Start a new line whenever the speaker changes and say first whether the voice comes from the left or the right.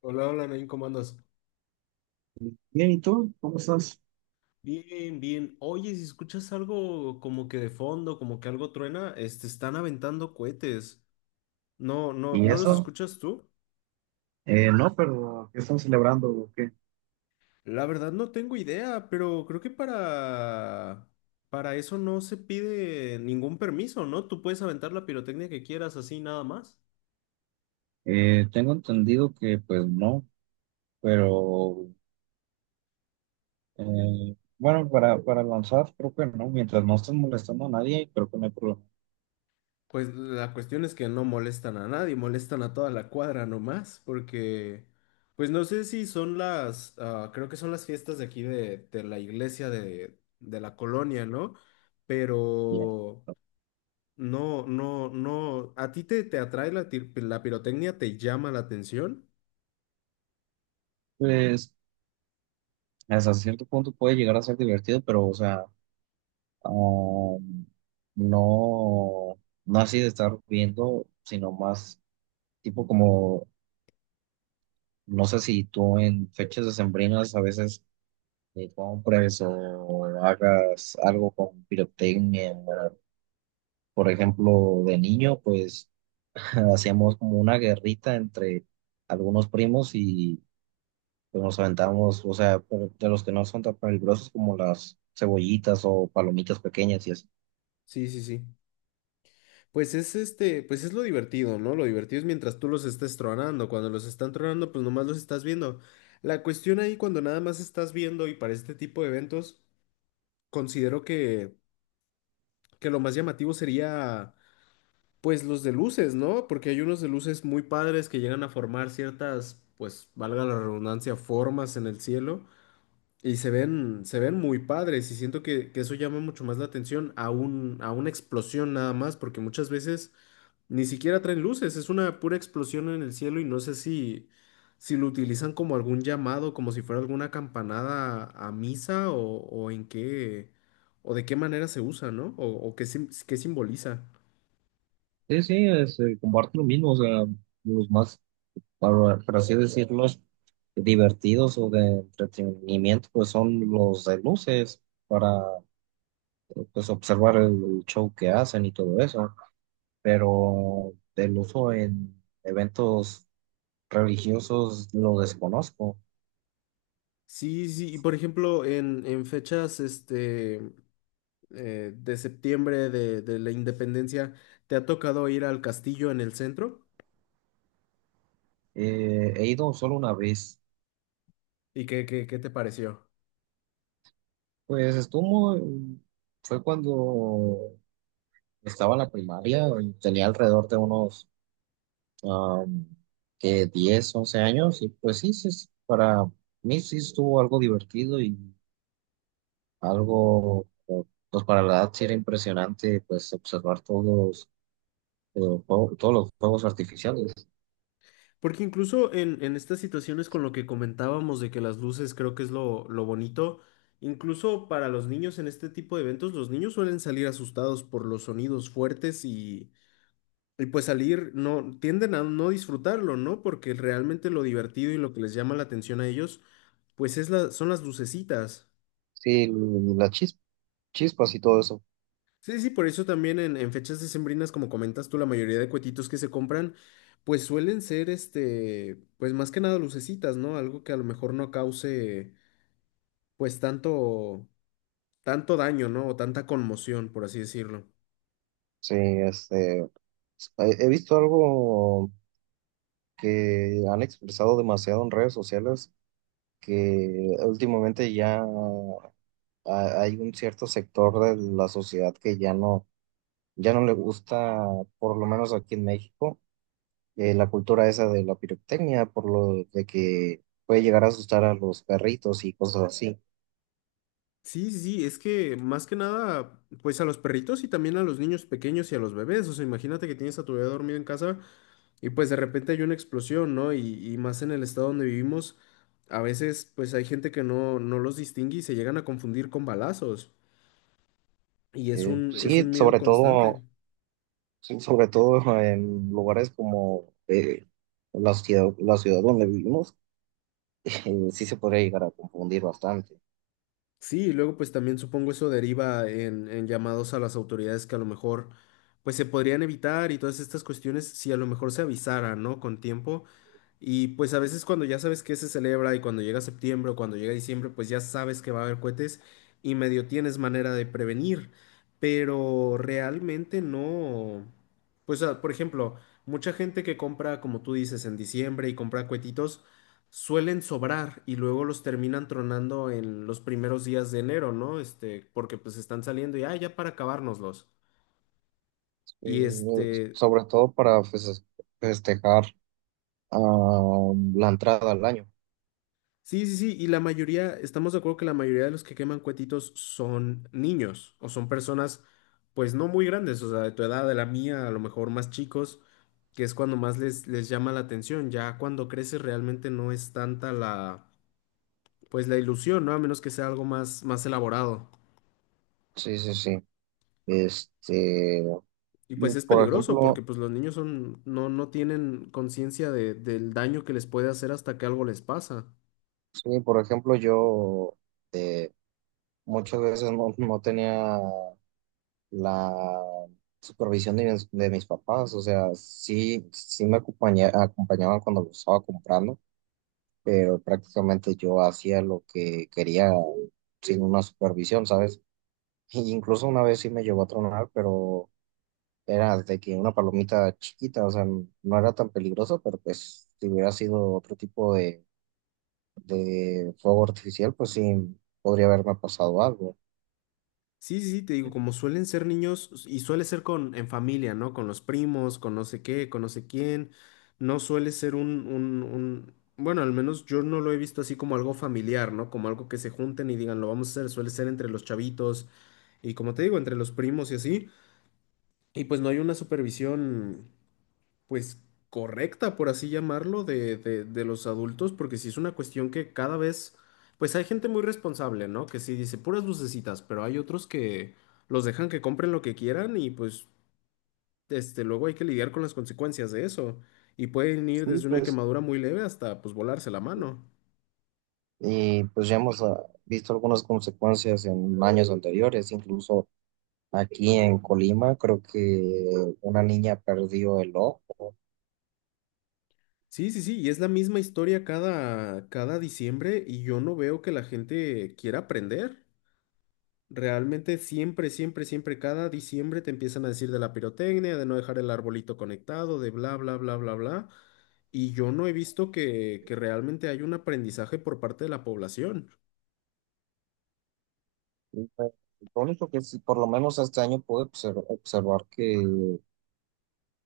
left: Hola, hola, Nain, ¿cómo andas?
right: Bien, ¿y tú? ¿Cómo estás?
left: Bien, bien. Oye, si escuchas algo como que de fondo, como que algo truena, están aventando cohetes. No, no,
right: ¿Y
left: ¿no los
right: eso?
left: escuchas tú?
right: No, pero ¿qué están celebrando o qué?
left: La verdad no tengo idea, pero creo que para eso no se pide ningún permiso, ¿no? Tú puedes aventar la pirotecnia que quieras así nada más.
right: Tengo entendido que pues no, pero bueno, para lanzar creo que no, mientras no estés molestando a nadie, creo que no hay problema.
left: Pues la cuestión es que no molestan a nadie, molestan a toda la cuadra nomás, porque, pues no sé si son las, ah, creo que son las fiestas de aquí de la iglesia de la colonia, ¿no?
right: Ya.
left: Pero no, no, no, ¿a ti te atrae la, la pirotecnia? ¿Te llama la atención?
right: Pues hasta cierto punto puede llegar a ser divertido, pero o sea, um, no, no así de estar viendo, sino más tipo como, no sé si tú en fechas decembrinas a veces que compres o hagas algo con pirotecnia, ¿verdad? Por ejemplo, de niño, pues hacíamos como una guerrita entre algunos primos y pues, nos aventamos, o sea, pero de los que no son tan peligrosos como las cebollitas o palomitas pequeñas y así.
left: Sí, sí, sí. Pues es este, pues es lo divertido, ¿no? Lo divertido es mientras tú los estés tronando. Cuando los están tronando, pues nomás los estás viendo. La cuestión ahí, cuando nada más estás viendo y para este tipo de eventos, considero que lo más llamativo sería, pues, los de luces, ¿no? Porque hay unos de luces muy padres que llegan a formar ciertas, pues, valga la redundancia, formas en el cielo y se ven muy padres y siento que eso llama mucho más la atención a un, a una explosión nada más, porque muchas veces... Ni siquiera traen luces, es una pura explosión en el cielo y no sé si, si lo utilizan como algún llamado, como si fuera alguna campanada a misa o en qué, o de qué manera se usa, ¿no? O qué, qué simboliza.
right: Sí, sí, es, comparto lo mismo, o sea, los más, por así decirlo, divertidos o de entretenimiento, pues son los de luces para pues observar el show que hacen y todo eso, pero el uso en eventos religiosos lo desconozco.
left: Sí, sí, y por ejemplo, en fechas de septiembre de la independencia, ¿te ha tocado ir al castillo en el centro?
right: He ido solo una vez,
left: ¿Y qué, qué, qué te pareció?
right: pues estuvo, fue cuando estaba en la primaria, tenía alrededor de unos am, que 10, 11 años, y pues sí, sí, sí, para mí sí estuvo algo divertido y algo, pues para la edad sí era impresionante, pues observar todos todos los juegos artificiales.
left: Porque incluso en estas situaciones con lo que comentábamos de que las luces creo que es lo bonito, incluso para los niños en este tipo de eventos, los niños suelen salir asustados por los sonidos fuertes y pues salir, no, tienden a no disfrutarlo, ¿no? Porque realmente lo divertido y lo que les llama la atención a ellos, pues es la, son las lucecitas.
right: Sí, las chis- chispas y todo eso.
left: Sí, sí, por eso también en fechas decembrinas, como comentas tú, la mayoría de cuetitos que se compran, pues suelen ser, este, pues más que nada lucecitas, ¿no? Algo que a lo mejor no cause, pues tanto, tanto daño, ¿no? O tanta conmoción, por así decirlo.
right: Sí, este, he visto algo que han expresado demasiado en redes sociales, que últimamente ya hay un cierto sector de la sociedad que ya no le gusta, por lo menos aquí en México, la cultura esa de la pirotecnia, por lo de que puede llegar a asustar a los perritos y cosas así.
left: Sí, sí, sí, es que más que nada, pues a los perritos y también a los niños pequeños y a los bebés, o sea, imagínate que tienes a tu bebé dormido en casa, y pues de repente hay una explosión, ¿no? Y más en el estado donde vivimos, a veces pues hay gente que no, no los distingue y se llegan a confundir con balazos. Y
right: Eh,
left: es
right: sí,
left: un miedo
right: sobre
left: constante.
right: todo Sí, sobre todo en lugares como la ciudad donde vivimos, sí se podría llegar a confundir bastante.
left: Sí, y luego pues también supongo eso deriva en llamados a las autoridades que a lo mejor pues se podrían evitar y todas estas cuestiones si a lo mejor se avisaran, ¿no? Con tiempo. Y pues a veces cuando ya sabes que se celebra y cuando llega septiembre o cuando llega diciembre, pues ya sabes que va a haber cohetes y medio tienes manera de prevenir, pero realmente no. Pues ah, por ejemplo, mucha gente que compra, como tú dices, en diciembre y compra cohetitos, suelen sobrar y luego los terminan tronando en los primeros días de enero, ¿no? Este, porque pues están saliendo y, ah, ya para acabárnoslos.
right: Eh,
left: Y este,
right: Sobre todo para festejar la entrada al año.
left: sí, sí, sí, y la mayoría, estamos de acuerdo que la mayoría de los que queman cuetitos son niños o son personas pues no muy grandes, o sea, de tu edad, de la mía, a lo mejor más chicos, que es cuando más les, les llama la atención, ya cuando creces realmente no es tanta la pues la ilusión, ¿no? A menos que sea algo más, más elaborado.
right: Sí, sí, sí. Este,
left: Y pues es
right: por
left: peligroso porque
right: ejemplo,
left: pues los niños son, no, no tienen conciencia de- del daño que les puede hacer hasta que algo les pasa.
right: sí, por ejemplo, yo eh, muchas veces no tenía la supervisión de de mis papás, o sea, sí, acompañaban cuando lo estaba comprando, pero prácticamente yo hacía lo que quería sin una supervisión, ¿sabes? Y incluso una vez sí me llegó a tronar, pero era de que una palomita chiquita, o sea, no era tan peligroso, pero pues si hubiera sido otro tipo de fuego artificial, pues sí podría haberme pasado algo.
left: Sí, sí, sí, te digo, como suelen ser niños y suele ser con en familia, ¿no? Con los primos, con no sé qué, con no sé quién. No suele ser bueno, al menos yo no lo he visto así como algo familiar, ¿no? Como algo que se junten y digan, lo vamos a hacer. Suele ser entre los chavitos y como te digo, entre los primos y así. Y pues no hay una supervisión pues correcta, por así llamarlo, de los adultos, porque sí es una cuestión que cada vez, pues hay gente muy responsable, ¿no? Que sí dice puras lucecitas, pero hay otros que los dejan que compren lo que quieran y pues este, luego hay que lidiar con las consecuencias de eso. Y pueden ir
right: Sí,
left: desde una
right: pues
left: quemadura muy leve hasta pues volarse la mano.
right: y pues ya hemos visto algunas consecuencias en años anteriores, incluso aquí en Colima, creo que una niña perdió el ojo.
left: Sí, sí, sí, y es la misma historia cada, cada diciembre y yo no veo que la gente quiera aprender. Realmente siempre, siempre, siempre, cada diciembre te empiezan a decir de la pirotecnia, de no dejar el arbolito conectado, de bla, bla, bla, bla, bla. Y yo no he visto que realmente hay un aprendizaje por parte de la población.
right: Y, pues, lo único que sí, por lo menos este año observar que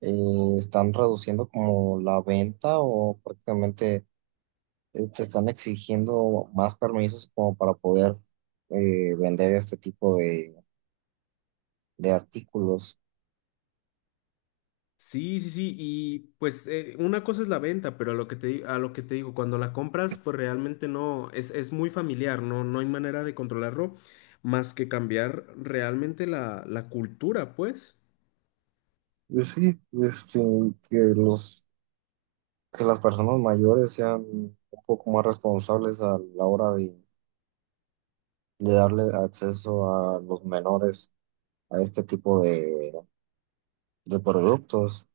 right: están reduciendo como la venta, o prácticamente te están exigiendo más permisos como para poder vender este tipo de artículos.
left: Sí, sí, sí. Y pues una cosa es la venta, pero a lo que te, a lo que te digo, cuando la compras, pues realmente no, es muy familiar, no, no hay manera de controlarlo más que cambiar realmente la, la cultura, pues.
right: Y sí, este, que los, que las personas mayores sean un poco más responsables a la hora de darle acceso a los menores a este tipo de productos.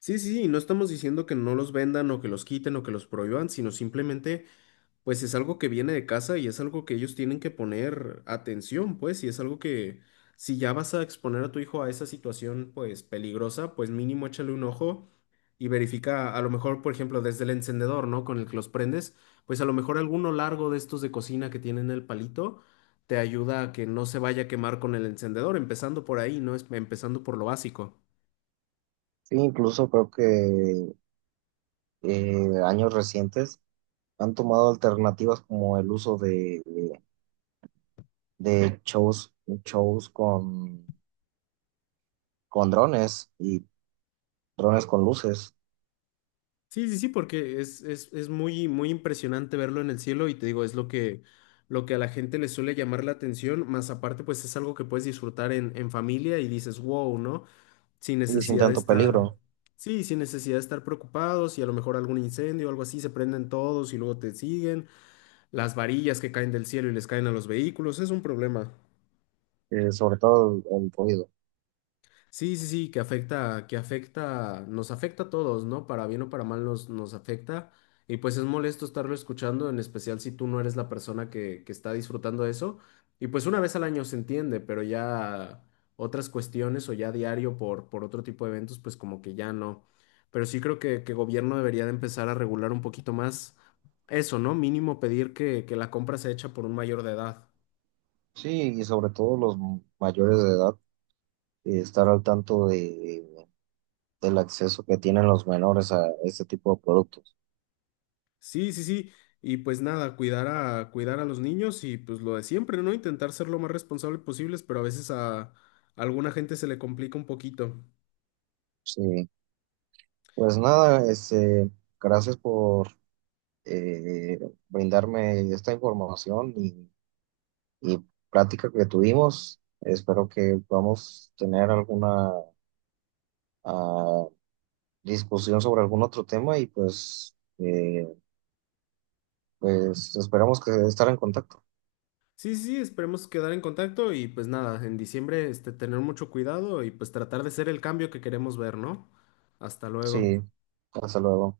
left: Sí, sí, sí, no estamos diciendo que no los vendan o que los quiten o que los prohíban, sino simplemente, pues es algo que viene de casa y es algo que ellos tienen que poner atención, pues, y es algo que si ya vas a exponer a tu hijo a esa situación, pues, peligrosa, pues mínimo échale un ojo y verifica, a lo mejor, por ejemplo, desde el encendedor, ¿no? Con el que los prendes, pues a lo mejor alguno largo de estos de cocina que tienen el palito te ayuda a que no se vaya a quemar con el encendedor, empezando por ahí, ¿no? Empezando por lo básico.
right: Sí, incluso creo que años recientes han tomado alternativas como el uso de shows, shows con drones y drones con luces
left: Sí, sí, sí, porque es muy, muy impresionante verlo en el cielo y te digo, es lo que a la gente le suele llamar la atención, más aparte pues es algo que puedes disfrutar en familia y dices, wow, ¿no? Sin
right: y sin
left: necesidad de
right: tanto
left: estar,
right: peligro,
left: sí, sin necesidad de estar preocupados y a lo mejor algún incendio o algo así, se prenden todos y luego te siguen, las varillas que caen del cielo y les caen a los vehículos, es un problema.
right: sobre todo el ruido.
left: Sí, sí, sí, que afecta, nos afecta a todos, ¿no? Para bien o para mal nos, nos afecta. Y pues es molesto estarlo escuchando, en especial si tú no eres la persona que está disfrutando de eso. Y pues una vez al año se entiende, pero ya otras cuestiones o ya diario por otro tipo de eventos, pues como que ya no. Pero sí creo que gobierno debería de empezar a regular un poquito más eso, ¿no? Mínimo pedir que la compra sea hecha por un mayor de edad.
right: Sí, y sobre todo los mayores de edad, estar al tanto de, del acceso que tienen los menores a este tipo de productos.
left: Sí, sí, sí. Y pues nada, cuidar a, cuidar a los niños y pues lo de siempre, ¿no? Intentar ser lo más responsable posibles, pero a veces a alguna gente se le complica un poquito.
right: Sí, pues nada, este, gracias por eh, brindarme esta información, y plática que tuvimos. Espero que podamos tener alguna ah, discusión sobre algún otro tema y pues, pues esperamos que estar en contacto.
left: Sí, sí, sí, esperemos quedar en contacto y pues nada, en diciembre este, tener mucho cuidado y pues tratar de ser el cambio que queremos ver, ¿no? Hasta luego.
right: Sí, hasta luego.